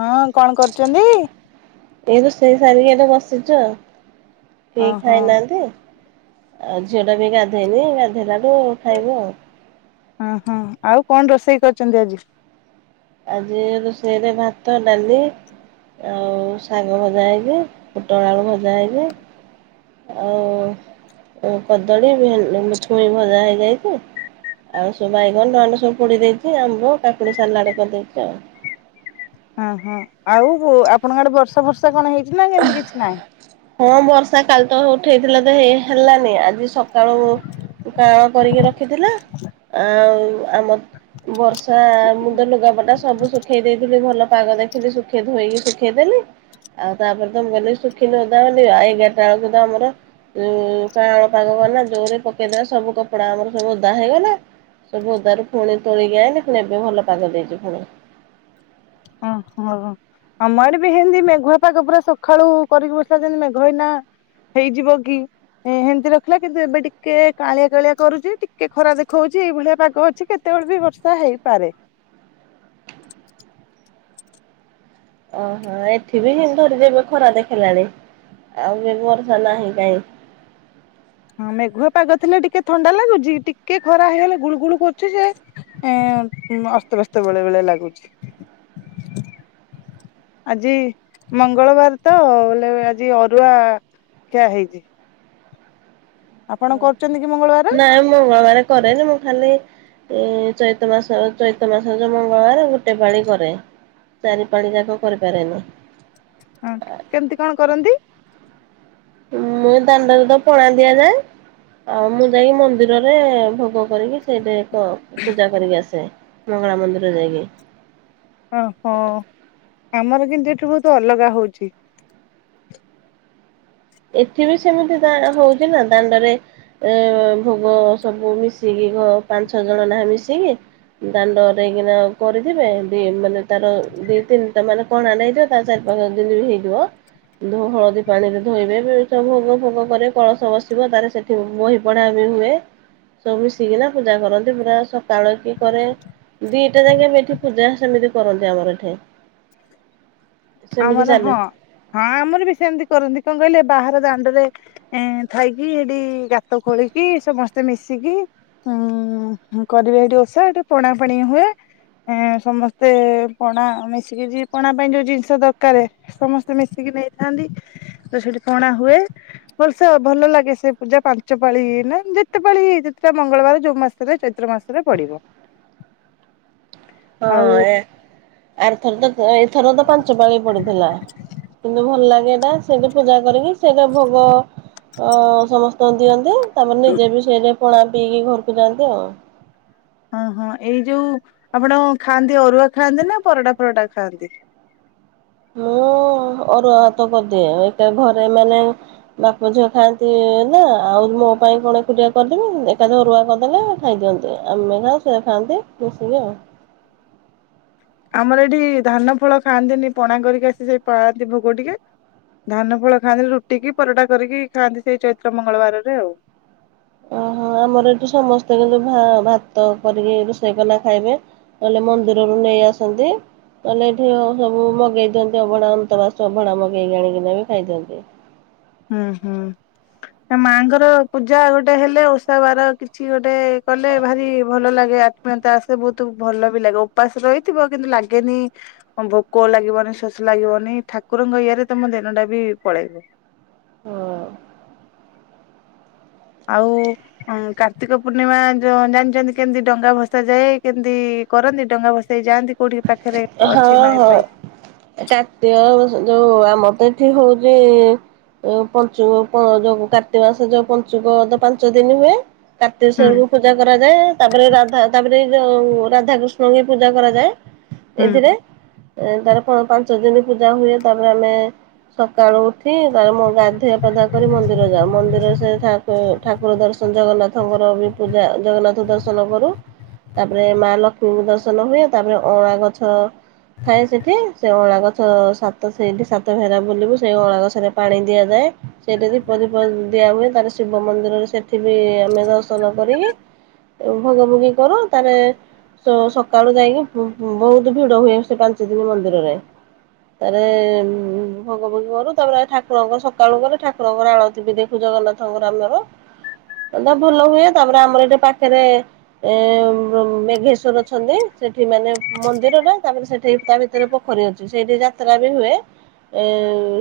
ହଁ କଣ କରୁଛନ୍ତି? ଏଇ ରୋଷେଇ ସାରିକି ଏଇଟି ବସିଚୁ ଆଉ। କେହି ଓହୋ ଖାଇନାହାନ୍ତି। ଆଉ ଝିଅଟା ବି ଗାଧେଇନି, ଗାଧେଇଲାଠୁ ଖାଇବୁ ଆଉ। ଉଁ ହୁଁ, ଆଉ କଣ ରୋଷେଇ କରିଛନ୍ତି ଆଜି? ଆଜି ରୋଷେଇରେ ଭାତ, ଡାଲି, ଆଉ ଶାଗ ଭଜା ହେଇଚି, ପୋଟଳ ଆଳୁ ଭଜା ହେଇଚି। ଆଉ କଦଳୀ ଭେ ଛୁଇଁ ଭଜା ହେଇଯାଇଛି। ଆଉ ସବୁ ବାଇଗଣ ବାଇଗଣ ସବୁ ପୋଡି ଦେଇଛି, ଆମ୍ବ, କାକୁଡି ସାଲାଡ଼ କରିଦେଇଛି ଆଉ। ଉଁ ହୁଁ, ଆଉ ଆପଣଙ୍କ ଆଡେ ବର୍ଷା ଫର୍ଷା କଣ ହେଇଛି ନା, ସେମିତି କିଛି ନାହିଁ? ହଁ, ବର୍ଷା କାଲି ତ ଉଠେଇଥିଲା ଯେ ହେଇ ହେଲାନି, ଆଜି ସ କାଳୁ କାଳ କରିକି ରଖିଥିଲା, ଆଉ ଆମ ବର୍ଷା ମୁଁ ତ ଲୁଗାପଟା ସବୁ ଶୁଖେଇ ଦେଇଥିଲି ଭଲ ପାଗ ଦେଖି ସୁଖେ ଧୋଇକି ସୁଖେଇ ଦେଲି। ତାପରେ ତ ମୁଁ ଗଲି ଶୁଖିଲେ ଓଦା ହେବ ବୋଲିକା ଏଗାରଟା ବେଳକୁ ତ ଆମର ଉ କାଁଳ ପାଗ କଲା ଯୋରେ ପକେଇଦେଲା ସବୁ କପଡା ଆମର ସବୁ ଓଦା ହେଇଗଲା। ସବୁ ଓଦାରୁ ଫୁଣି ତୋଳିକି ଆଇଁଲି ଫୁଣି ଏବେ ଭଲ ପାଗ ଦେଇଛି ଫୁଣି। ହଁ, ହ। ଆମ ଆଡେ ବି ହେମତି ମେଘୁଆ ପାଗ ପୁରା ସକାଳୁ କରିକି ବସିଲା ଯେମତି ମେଘ ଏଇନା ହେଇଯିବ କି। ହେ -ହେମିତି ରଖିଲା କିନ୍ତୁ ଏବେ ଟିକେ କଅଁଳିଆ, କଅଁଳିଆ କରୁଛି ଟିକେ ଖରା ଦେଖଉଛି ଏଇ ଭଳିଆ ପାଗ ଅଛି କେତେ କେତେ ବେଳେ ବି ବର୍ଷା ହେଇପାରେ। ଓହୋ ଏଠି ବି ଧରିଦେବେ ଖରା ଦେଖିଲାଣି ଆଉ ଏ ବର୍ଷା ନାହିଁ କାହିଁ। ହଁ, ମେଘୁଆ ପାଗ ଥିଲେ ଟିକେ ଥଣ୍ଡା ଲାଗୁଛି ଟିକେ ଖରା ହେଇଗଲେ ଗୁଳୁ ଗୁଳୁ କରୁଛି ଯେ ଏ ଅସ୍ତଵେସ୍ତ ଭଳିଆ ଲାଗୁଛି। ଆଜି ମଙ୍ଗଳବାର ତ ବୋଲେ ଆଜି ଅରୁଆ ଖିଆ ହେଇଛି। ଆପଣ ହ କରୁଛନ୍ତି କି ମଙ୍ଗଳବାର? ନାଇଁ ମଙ୍ଗଳବାର କରେ ଯେ ମୁଁ ଖାଲି ଏ ଚୈତ ମାସ ଚୈତ ମାସ ଯୋଉ ମଙ୍ଗଳବାର ଗୋଟେ ପାଳି କରେ। ଚାରି ପାଳି ଯାକ କରିପାରେନି। ହଁ କି କେମତି କଣ କରନ୍ତି? ମୁଁ ଏଇ ଦାଣ୍ଡରେ ତ ପଣା ଦିଆଯାଏ। ଆଉ ମୁଁ ଯାଇକି ମନ୍ଦିରରେ ଭୋଗ କରିକି ସେଇଠି ତ ପୂଜା କରିକି ଆସେ ମଙ୍ଗଳା ମନ୍ଦିର ଯାଇକି। ଓହୋ ଆମର କିନ୍ତୁ ଏଠି ବହୁତ ଅଲଗା ହଉଛି। ଏଠି ବି ସେମିତି ଦା ହଉଛି ନା ଦାଣ୍ଡରେ। ଏ ଭୋଗ ସବୁ ମିଶିକି ଘ ପାଞ୍ଚ ଛଅ ଜଣ ନହା ମିଶିକି ଦାଣ୍ଡରେଇକିନା କରିଦିବେ ଦି ମାନେ ତାର ଦି ତିନିଟା ମାନେ କଣା ନେଇଯିବ ତା ଚାରି ପାଞ୍ଚ ଦିନ ବି ହେଇଯିବ ଧୋ ହଳଦୀ ପାଣିରେ ଧୋଇବେ ଭୋଗ ଫୋଗ କରେ କଳସ ବସିବ ତାର ସେଠି ବହି ପଢା ବି ହୁଏ। ସବୁ ମିଶିକିନା ପୂଜା କରନ୍ତି ପୁରା ସକାଳ କିଏ କରେ। ଦିଟା ଯାଙ୍କେ ଏଠି ପୂଜା ସେମିତି କରନ୍ତି ଆମର ଏଠି। [unintelligible] ସେମିତି ଆମର ଚାଲେ ହଁ, ହଁ ଆମର ବି ସେମିତି କରନ୍ତି କଣ କହିଲେ ବାହାର ଦାଣ୍ଡରେ ଏ ନେ ଥାଇକି ସେଠି ଗାତ ଖୋଳିକି ସମସ୍ତେ ମିଶିକି ହୁଁ, କରିବେ ଏଠି ଓଷା ଏଠି ପଣା ପଣି ହୁଏ। ହେଁ ସମସ୍ତେ ପଣା ମିଶିକି ଯ ପଣା ପାଇଁ ଯୋଉ ଜିନିଷ ଜିନିଷ ଦରକାର ସମସ୍ତେ ମିଶିକି ନେଇଥାନ୍ତି ତ ସେଠି ପଣା ହୁଏ। ଭଲସେ ଭଲ ଲାଗେ ସେ ପୂଜା ପାଞ୍ଚ ପାଳି ନା ଯେତେ ପାାଳି ଯେତେଟା ମଙ୍ଗଳବାର ଯୋଉ ମାସ ଚୈତ୍ର ମାସରେ ପଡିବ। ଆଉ ହଁ, ଏ ଆର ଥର ତ ଏଇଥର ତ ପାଞ୍ଚ ପାଳି ପଡିଥିଲା କିନ୍ତୁ ଭଲ ଲାଗେ ଏଇଟା ସେଇଠି ପୂଜା କରିକି ସେଇଟା ଭୋଗ ସମସ୍ତଙ୍କୁ ଦିଅନ୍ତି ତାପରେ ନିଜେ ବି ସେଇଟା ପଣା ପିଇକି ଘରକୁ ଯାଆନ୍ତି ଆଉ। ଓ ହଁ ଏଇ ଯୋଉ ଆପଣ ଖାଆନ୍ତି ଅରୁଆ ଖାଆନ୍ତି ନା ପରଟା ଫରଟା ଖାଆନ୍ତି? ମୁଁ ଅରୁଆ ଭାତ କରିଦିଏ ଏକ ଘରେ ମାନେ ବାପ ଝିଅ ଖାଆନ୍ତି ନା ଆଉ ମୋ ପାଇଁ କଣ ଏକୁଟିଆ କରିଦେବି ଏକାଥରେ ଅରୁଆ କରିଦେଲେ। ଖାଇଦିଅନ୍ତି। ଆମେ ଯାହା ସେୟା ଖାଆନ୍ତି ମିଶିକି ଆଉ। ଆମର ଏଠି ଧାନ ଫଳ ଖାଆନ୍ତିନି ପଣା କରିକି ଆସି ସେଇ ପାଳାଆନ୍ତି ଭୋଗ ଟିକେ। ଧାନ ଫଳ ଖାଆନ୍ତି ରୁଟି କିି ପରଟା କରିକି ଖାଆନ୍ତି, ସେଇ ଚୈତ୍ର ମଙ୍ଗଳବାରରେ ଆଉ। ଓହୋ! ଆମର ଏଠୁ ସମସ୍ତେ କିନ୍ତୁ ଭା-ଭାତ କରିକି ରୋଷେଇ କଲା ଖାଇବେ। କହିଲେ ମନ୍ଦିରରୁ ନେଇ ଆସନ୍ତି। ନହେଲେ ଏଠି ସବୁ ମଗେଇ ଦିଅନ୍ତି ଅଭଢ଼ା ଅନ୍ତବାସୁ ଅଭଢ଼ା ମଗେଇକି ଆଣିକିନା ବି ଖାଇଦିଅନ୍ତି। ହୁଁ, ହୁଁ। ମାଙ୍କର ପୂଜା ଗୋଟେ ହେଲେ, ଓଷା ବାର କିଛି ଗୋଟେ କଲେ ଭାରି ଭଲ ଲାଗେ ଆ ମାନେ ତା ସେ ବହୁତ ଭଲ ବି ଲାଗେ, ଉପାସ ରହିଥିବ କିନ୍ତୁ ଲାଗେନି ଭୋକ ଲାଗିବନି, ଶୋଷ ଲାଗିବନି, ଠାକୁରଙ୍କ ଇୟରେ ତମ ଦିନ ଟା ବି ପଳେଇବ। ହଁ। ଆଉ ହଁ କାର୍ତ୍ତିକ ପୂର୍ଣ୍ଣିମା ଯୋଉ ଜାଣିଛନ୍ତି କେମିତି ଡଙ୍ଗା ଭସା ଯାଏ, କେମିତି କରନ୍ତି, ଡଙ୍ଗା ଭସେଇ ଯାଆନ୍ତି? କୋଉଠି ପାଖରେ ହଁ, ଅଛି ନଈ ହଁ। ଫଇ ଟାଟୁଅ ଯୋଉ ଆମର ତ ଏଠି ହଉଚି ଏ ପଞ୍ଚୁକ ପ ଯୋଉ କାର୍ତ୍ତି ମାସ ଯୋଉ ପଞ୍ଚୁକ ଦ ପାଞ୍ଚ ଦିନ ହୁଏ। ହୁଁ କାର୍ତ୍ତିକେଶ୍ୱର କୁ [unintelligible] ପୂଜା କରାଯାଏ, ତାପରେ ରାଧା ତାପରେ ଯଉ ରାଧାକୃଷ୍ଣଙ୍କୁ ବି ପୂଜା କରାଯାଏ। ହୁଁ ଏଇଥିରେ ତାର ପାଞ୍ଚ ଦିନ ପୂଜା ହୁଏ। ତାପରେ ଆମେ ସକାଳୁ ଉଠି କି ତା ମୁଁ ଗାଧୋଇଆ ପାଧୁଆ କରି ମନ୍ଦିର ଯାଉ, ମନ୍ଦିର ସେ ଠାକୁ-ଠାକୁର ଦର୍ଶନ ଜଗନ୍ନାଥଙ୍କର ବି ପୂଜା ଜଗନ୍ନାଥ ଦର୍ଶନ କରୁ, ତାପରେ ମା ଲକ୍ଷ୍ମୀଙ୍କୁ ଦର୍ଶନ ହୁଏ। ତାପରେ ଅଁଳା ଗଛ। ଥାଏ ସେଠି। ସେ ଅଁଳା ଗଛ ସାତ ସେଇଠି ସାତ ଫେରା ବୁଲିବୁ ସେଇ ଅଁଳା ଗଛରେ ପାଣି ଦିଆଯାଏ। ସେଇଟି ଦୀପ ଧୂପ ଦିଆ ହୁଏ। ତାର ଶିବ ମନ୍ଦିରରେ ସେଠି ବି ଆମେ ଦର୍ଶନ କରିକି ଭୋଗ ଭୋଗି କରୁ ତାରେ, ସକାଳୁ ଯାଇକି ବୁ-ବହୁତ ଭିଡ ହୁଏ ସେ ପାଞ୍ଚ ଦିନ ମନ୍ଦିରରେ ତାରେ ଉଁ ଭୋଗଭୁଗି କରୁ ତାପରେ ଠାକୁରଙ୍କର ସକାଳୁ ଗଲେ ଠାକୁରଙ୍କର ଆଳତି ବି ଦେଖୁ ଜଗନ୍ନାଥ ହଁ ଗ୍ରାମରେ ତା ଭଲ ହୁଏ ତାପରେ ଆମର ଏଇଠି ପାଖରେ ଏ ମେ-ମେଘେଶ୍ଵର ଅଛନ୍ତି ସେ ସେଠି ମାନେ ମନ୍ଦିରରେ, ତାପରେ ସେଠି ତା ଭିତରେ ପୋଖରୀ ଅଛି ସେଇଠି ଯାତ୍ରା ବି ହୁଏ। ଏ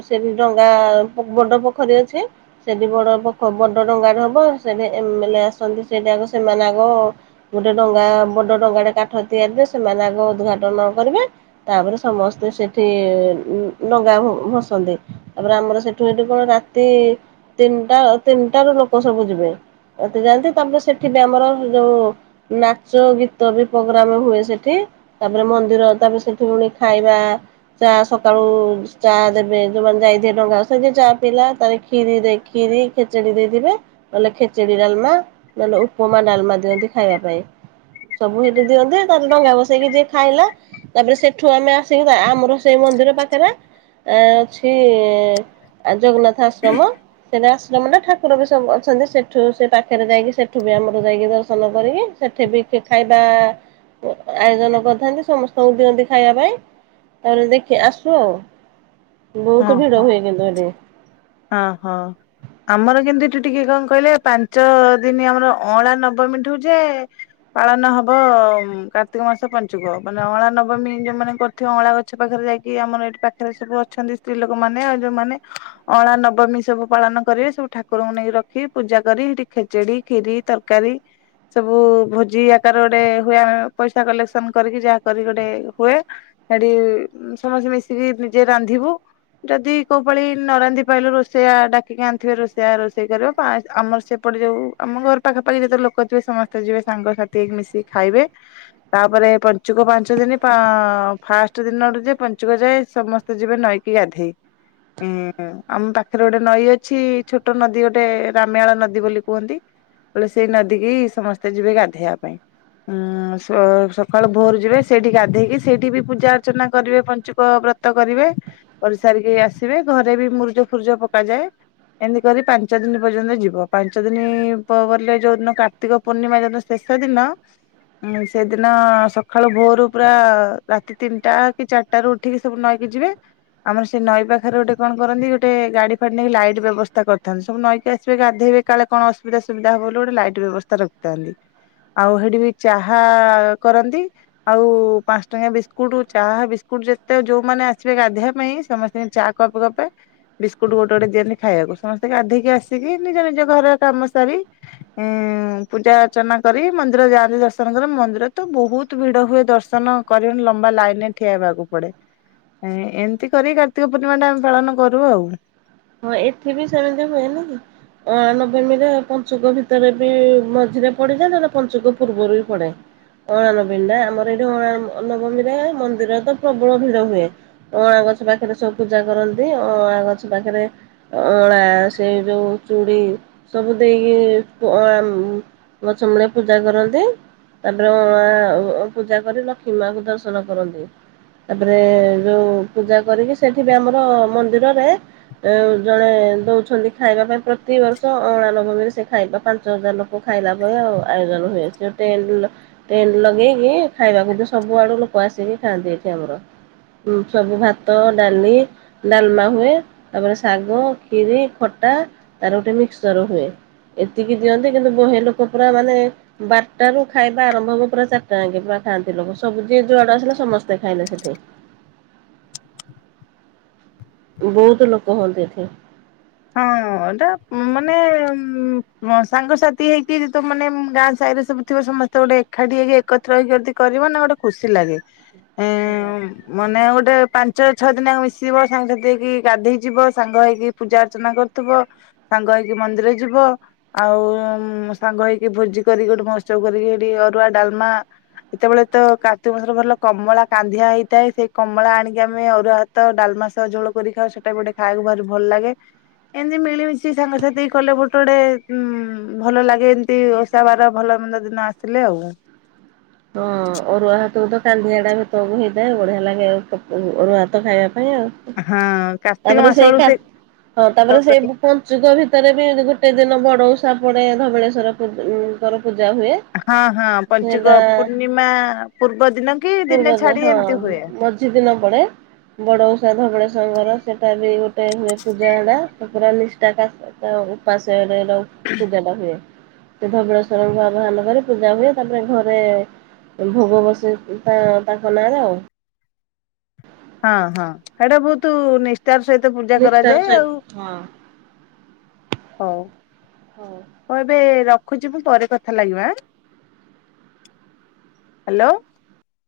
ସେଠି ଡଙ୍ଗା ବଡ ପୋଖରୀ ଅଛି। ସେଠି ବଡ ପଖ ବଡ ଡଙ୍ଗାଟା ହବ ସେଠି ଏମ୍ ଏଲ୍ଏ ଆସନ୍ତି ସେଠି ଆଗ ସେମାନେ ଆଗ ଗୋଟେ ଡଙ୍ଗା ବଡ ଡଙ୍ଗାଟେ କାଠ ତିଆରି ରେ, ସେମାନେ ଆଗ ଉଦ୍ ଘାଟନ କରିବେ। ତାପରେ ସମସ୍ତେ ସେଠି ଡ଼ଙ୍ଗା ଭସନ୍ତି। ତାପରେ ଆମର ସେଠୁ ଏଠୁ କଣ ରାତି ତିନିଟା ତିନିଟା ରୁ ଲୋକ ସବୁ ଯିବେ। ଏତେ ଯାଆନ୍ତି। ତାପରେ ସେଠି ବି ଆମର ଯୋଉ ନାଚ ଗୀତ ବି ପ ଗ୍ରାମ ହୁଏ ସେଠି ତାପରେ ମନ୍ଦିର ତାପରେ ସେଠି ପୁଣି ଖାଇବାଁ ଚା' ସକାଳୁ ଚା ଦେବେ ଯୋଉମାନେ ଯାଇଥିଏ ଡଙ୍ଗା ଭସେଇ, ସେଇଥି ଚା' ପଇିଲା ତାେ କ୍ଷୀରି ଦେଇି ଖିରି ଖେଚେଡି ଦେଇଥିବେ, ନହେଲେ ଖେଚେଡି ଡାଲମା ନହେଲେ ଉପମା ଡାଲମା ଦିଅନ୍ତି ଖାଇବା ପାଇଁ। ସବୁ ହେ ଦିଅନ୍ତେ ତାହେଲେ ଡଙ୍ଗା ବସେଇକି ଯିଏ ଖାଇଲା। ତାପରେ ସେଠୁ ଆମେ ଆସିକି ଆମର ସେଇ ମନ୍ଦିର ପାଖରେ ଆ ଅଛି-ଇଁ ଆ-ଜଗନ୍ନାଥ ଆଶ୍ରମ। ସେଠା ଆଶ୍ରମଟା ଠାକୁର ବି ସବୁ ଅଛନ୍ତି ସେଠୁ ସେ ପାଖରେ ଯାଇକି ସେଠୁ ବି ଆମର ଯାଇକି, ଦର୍ଶନ କରିକି ସେଠି ବି ଖାଇବା ଆୟୋଜନ କରିଥାନ୍ତି, ସମସ୍ତଙ୍କୁ ଦିଅନ୍ତି ଖାଇବା ପାଇଁ। ତାହେଲେ ଦେଖି ଆସୁ ଆଉ ହଁ ବହୁତ ଭିଡ ହଁ ହୁଏ କିନ୍ତୁ ଏଠି। ହଁ ହଁ। ଆମର କିନ୍ତୁ ଏଠୁ ଟିକେ କଣ କହିଲେ ପାଞ୍ଚ ଦିନ ଆମର ଅଁଳା ନବମୀଠୁ ଯେ ପାଳନ ହବ କାର୍ତ୍ତିକ ମାସ ପଞ୍ଚୁକ ମାନେ ଅଁଳା ନବମୀ ଯୋଉ ମାନେ କ ଏଠି ଅଁଳା ଗଛ ପାଖରେ ଯାଇକି ଆମର ଏଠି ପାଖରେ ସବୁ ଅଛନ୍ତି ସ୍ତ୍ରୀ ଲୋକମାନେ ଯୋଉମାନେ ଅଁଳା ନବମୀ ସବୁ ପାଳନ କରିବେ ସବୁ ଠାକୁରଙ୍କୁ ନେଇକି ରଖି ପୂଜା କରି ସେଠି ଖେଚେଡି ଖିରି ତରକାରୀ ସବୁ ଭୋଜି ଆକାର ଗୋଟେ ହୁଏ ଆ ପଇସା କଲେକ୍ସନ କରିକି ଯାହା କରିକି ଗୋଟେ ହୁଏ। ସେଠି ସମସ୍ତେ ମିଶିକି ନିଜେ ରାନ୍ଧିବୁ ଯଦି କୋଉ ପାଳି ନ ରାନ୍ଧି କଇଲୁ ରୋଷେଇଆ ଡାକିକି ଆଣିଥିବେ ରୋଷେଇଆ ରୋଷେଇ କରିବ ପା ଆମର ସେପଟେ ଯୋଉ ଆମ ଘର ପାଖାପାଖି ଯେତେ ଲୋକ ଥିବେ ସମସ୍ତେ ଯିବେ ସାଙ୍ଗସାଥି ହେଇିକି ମିଶିକି ଖାଇବେ। ତାପରେ ପଞ୍ଚୁକ ପାଞ୍ଚ ଦିନି ଫା ଫାଷ୍ଟ ଦିନରୁ ଯେ ପଞ୍ଚୁକ ଯାଏ ସମ ତୁ ଯିବୁ ନଈକି ଗାଧେଇ ଉଁ ଆମ ପାଖରେ ଗୋଟେ ନଈ ଅଛି ଛୋଟ ନଦୀ ଗୋଟେ ରାମାୟାଳ ନଦୀ ବୋଲି କୁହନ୍ତି। ବଲେ ସେଇ ନଦୀ କିି ସମସ୍ତେ ଯିବେ ଗାଧେଇବା ପାଇଁ। ଉଁ ସ ସକାଳୁ ଭୋର ଯିବେ ସେଇଠି ଗାଧେଇକି ସେଇଠି ବି ପୂଜା ଅର୍ଚ୍ଚନା କରିବେ ପଞ୍ଚୁକ ବ୍ର ତ କରିବେ କରିସାରିକି ଆସିବେ ଘରେ ବି ମୁର୍ଜ ଫୁର୍ଜ ପକାଯାଏ। ଏମିତି କରି ପାଞ୍ଚ ଦିନି ପର୍ଯ୍ୟନ୍ତ ଯିବ ପାଞ୍ଚ ଦିନି ପ ବଲେ ଯୋଉଦିନ କା କାର୍ତ୍ତିକ ପୂର୍ଣ୍ଣିମା ଯୋ ଶେଷ ଦିନ ହଁ ସେଦିନ ସଖାଳୁ ଭୋରୁୁ ପୁରା ରାତି ତିନିଟା କି ଚାରିଟା ରୁ ଉ ଉଠିକି ସବୁ ନଈକି ଯିବେ ଆମର ସେ ନଈ ପାଖରେ ଗୋଟେ କଣ କରନ୍ତି ଗୋ ଗୋଟେ ଗାଡି ଫାଡି ନେଇକି ଲାଇଟ୍ ବ୍ୟବସ୍ଥା କରିଥାନ୍ତି ସବୁ ନଈକି ଆସିବେ ଗାଧେଇବେ କାଳେ କଣ ଅସୁବିଧା ସୁଭିଧା ହବ ବୋଲି ଗୋଟେ ଲାଇଟ ବ୍ୟବ ସ୍ଥା ରଖିଥାନ୍ତି ଆଉ ସେଠି ବି ଚାହା କରନ୍ତି। ଆଉ ପାଞ୍ଚ ଟଙ୍କିଆ ବିସ୍କୁଟୁ ଚାହା ବିସ୍କୁଟୁ ଯେତେ ଯୋଉ ମାନେ ଆସିବେ ଗାଧେଇବା ପାଇଁ ସମ ଚା କପ୍ କପେ ବିସ୍କୁଟୁ ଗୋଟେ ଗୋଟେ ଦିଅନ୍ତି ଖାଇବାକୁ ସମସ୍ତେ ଗାଧେଇକି ଆସିକି ନିଜ ନିଜ ଘର କାମ ସାରି ଉଁ ପୂଜା ଅର୍ଚ୍ଚନା କରି ମନ୍ଦିର ଯାଆନ୍ତି ଦର୍ଶନ କର ମନ୍ଦିର ତ ବହୁତ୍ ଭିଡ ହୁଏ ଦର୍ଶନ କରିକିନ ଲମ୍ବା ଲାଇନ ରେ ଠିଆ ହେବାକୁ ପଡେ ଏମିତି କରି କାର୍ତିକ ପୂର୍ଣ୍ଣିମା ଟା ଆମେ ପାଳନ କ ରୁ ଆଉ। ହଁ ଏଠି ବି ସେମିତି ହୁଏ ନି କି। ଅଂଳା ନବମୀରେ ପଞ୍ଚୁକ ଭିତରେ ବି ମଝିରେ ପଡିଯାଏ ନହଲେ ପଞ୍ଚୁକ ପୂର୍ବରୁ ବି ପଡେ। ଅଁଳା ନବମୀ ନା ଆମର ଏଇଠି ଅଁଳା ନବମୀରେ ମନ୍ଦିରରେ ତ ପ୍ରବଳ ଭିଡ ହୁଏ। ଅଁଣା ଗଛ ପାଖରେ ସବୁ ପୂଜା କରନ୍ତି ଅଁଳା ଗଛ ପାଖରେ ଅଁଳା ସେ ଯୋଉ ଚୁଡ଼ି ସବୁ ଦେଇକି ଅଳା ଉଁ ମଛମୂଳେ ପୂଜା କରନ୍ତି। ତାପରେ ଅଁଳା ପୂଜା କରି ଲକ୍ଷ୍ମୀ ମାଙ୍କୁ ଦର୍ଶନ କରନ୍ତି। ତାପରେ ଯୋଉ ପୂଜା କରିକି ସେଠି ବି ଆମର ମନ୍ଦିରରେ ଜଣେ ଦେଉଛନ୍ତି ଖାଇବା ପାଇଁ ପ୍ରତିବର୍ଷ ଅଁଳା ନବମୀରେ ସେ ଖାଇବା ପାଞ୍ଚ ହଜାର ଲୋ କ ଖାଇଲା ପରେ ଆଉ ଆୟୋଜନ ହୁଏ ସେଟି ଏମତି ଲୋ ଟେଣ୍ଡେ ଲଗେଇକି ଖାଇବାକୁ ଦୋଉ ସବୁ ଆଡୁ ଲୋକ ଆସିକି ଖାଆନ୍ତି ଏଠି ଆମର। ହୁଁ ସବୁ ଭାତ ଡାଲି ଡାଲମା ହୁଏ। ତାପରେ ଶାଗ ଖିରି ଖଟା ତାର ଗୋଟେ ମିକ୍ସଚର ହୁଏ। ଏତିକି ଦିଅନ୍ତି କିନ୍ତୁ ବହେ ଲୋକ ପୁରା ମାନେ ବାରଟା ରୁ ଖାଇବା ଆରମ୍ଭ ହବ ପୁରା ଚାରିଟା ଯାଙ୍କେ ପୁରା ଖାଆନ୍ତି ଲୋକ ସବୁ ଯିଏ ଯୁଆଡେ ଆସିଲେ ସମସ୍ତେ ଖାଇଲେ ସେଠି। ବହୁତ ଲୋକ ହୁଅନ୍ତି ଏଠି। ହଁ ଏଟା ମାନେ ଉଁ ମ ସାଙ୍ଗସାଥି ହେଇକି ତ ମାନେ ଗାଁ ସାହିରେ ସବୁ ଥିବ ସମସ୍ତେ ଗୋଟେ ଏକାଠି ହେଇକି ଏକତ୍ର ହେଇକି ଯଦି କରିବ ନା ଗୋଟେ ଖୁସି ଲାଗେ। [unintelligible] ହାଲୋ। ମନେ ଗୋଟେ ପାଞ୍ଚ ଛଅ ଦିନ ଆଙ୍କ ମିଶିବ ସାଙ୍ଗସାଥି ହେଇକି ଗାଧେଇ ଯିବ ସାଙ୍ଗ ହେଇକି ପୂଜା ଅର୍ଚନା କରୁଥିବ ସାଙ୍ଗ ହେଇକି ମନ୍ଦିର ଯିବ। ଆଉ ସାଙ୍ଗ ହେଇକି ଭୋଜି କରିକି ଗୋଟେ ମହତ୍ସବ କରିକି ହେଠି ଅରୁଆ ଡାଲମା ସେତେବେଳେ ତ କାର୍ତ୍ତିକ ମାସରେ ଭଲ କମଳା କାନ୍ଧିଆ ହେଇଥାଏ। ସେଇ କମଳା ଆଣିକି ଆମେ ଅରୁଆ ଭା ତ ଡାଲମା ସ‌ଅ ଝୋଳ କରି ଖାଉ। ସେଟା ଗୋଟେ ଖାଇବାକୁ ଭାରି ଭଲ ଲାଗେ। ଏମିତି ମିଳିମିଶି ସାଙ୍ଗସାଥି ହେଇକି କଲେ ଗୋଟେ ଗୋଟେ ଉଁ ଭଲ ଲାଗେ। ଏମିତି ଓଷା ବାର ଭଲ ମନ୍ଦ ଦିନ ଆ ସିଲେ ଆଉ। ହଁ ଅରୁଆ ଭାତକୁ ତ କାନ୍ଦିଆଟା ହେତ ବୋଳୁକୁ ହେଇଥାଏ ବଢିଆ ଲାଗେ ଆଉ [unintelligible] ଅରୁଆ ଭାତ ଖାଇବା ପାଇଁ ଆଉ। ହଁ [inaudible] କାର୍ତ୍ତିକ ତାପରେ ମାସ ସେଇ ବେଳକୁ ଖା ହଁ ତାପରେ ସେ ବୁ ପଞ୍ଚୁକ ଭିତରେ ବି ଗୋଟେ ଦିନ ବଡ ଓଷା ପଡେ ଧବଳେଶ୍ୱର ପୂ ଙ୍କର ପୂଜା ହୁଏ। ହଁ ହଁ ପଞ୍ଚୁକ ସେଇଟା ପୂର୍ଣ୍ଣିମା ପୂର୍ବ ଦିନ କି ପୂର୍ବ ଦିନେ ଛାଡି ହଁ ଏମିତି ହୁଏ। [unintelligible] ଦିନ ପଡେ। ବଡ ଓଷା ଧବଳେଶ୍ଵରଙ୍କର ସେଟା ବି ଗୋଟେ ହୁଏ ପୂଜା ହେଡା ପୁରା ନିଷ୍ଠା କାଶ ସେଟା ଉପାସରେ ର ପୂଜାଟା ହୁଏ। ସେ ଧବଳେଶ୍ଵରଙ୍କର ଆମ ଘରେ ପୂଜା ହୁଏ ତାପରେ ଘ ରେ ଭୋଗ ବସେ ତା-ତାଙ୍କ ନାଁରେ ଆଉ। ହଁ ହଁ ହେଟା ବୋହୁତ ନିଷ୍ଟାର ସହିତ ପୂଜା ନିଷ୍ଠାର କରାଯାଏ ଆଉ। ସହିତ ହଁ ହୋଉ। ହୋଉ। ହଁ ଏବେ ରଖୁଚି। ମୁଁ ପରେ କଥା ଲାଗିବା ଆଁ ହାଲୋ।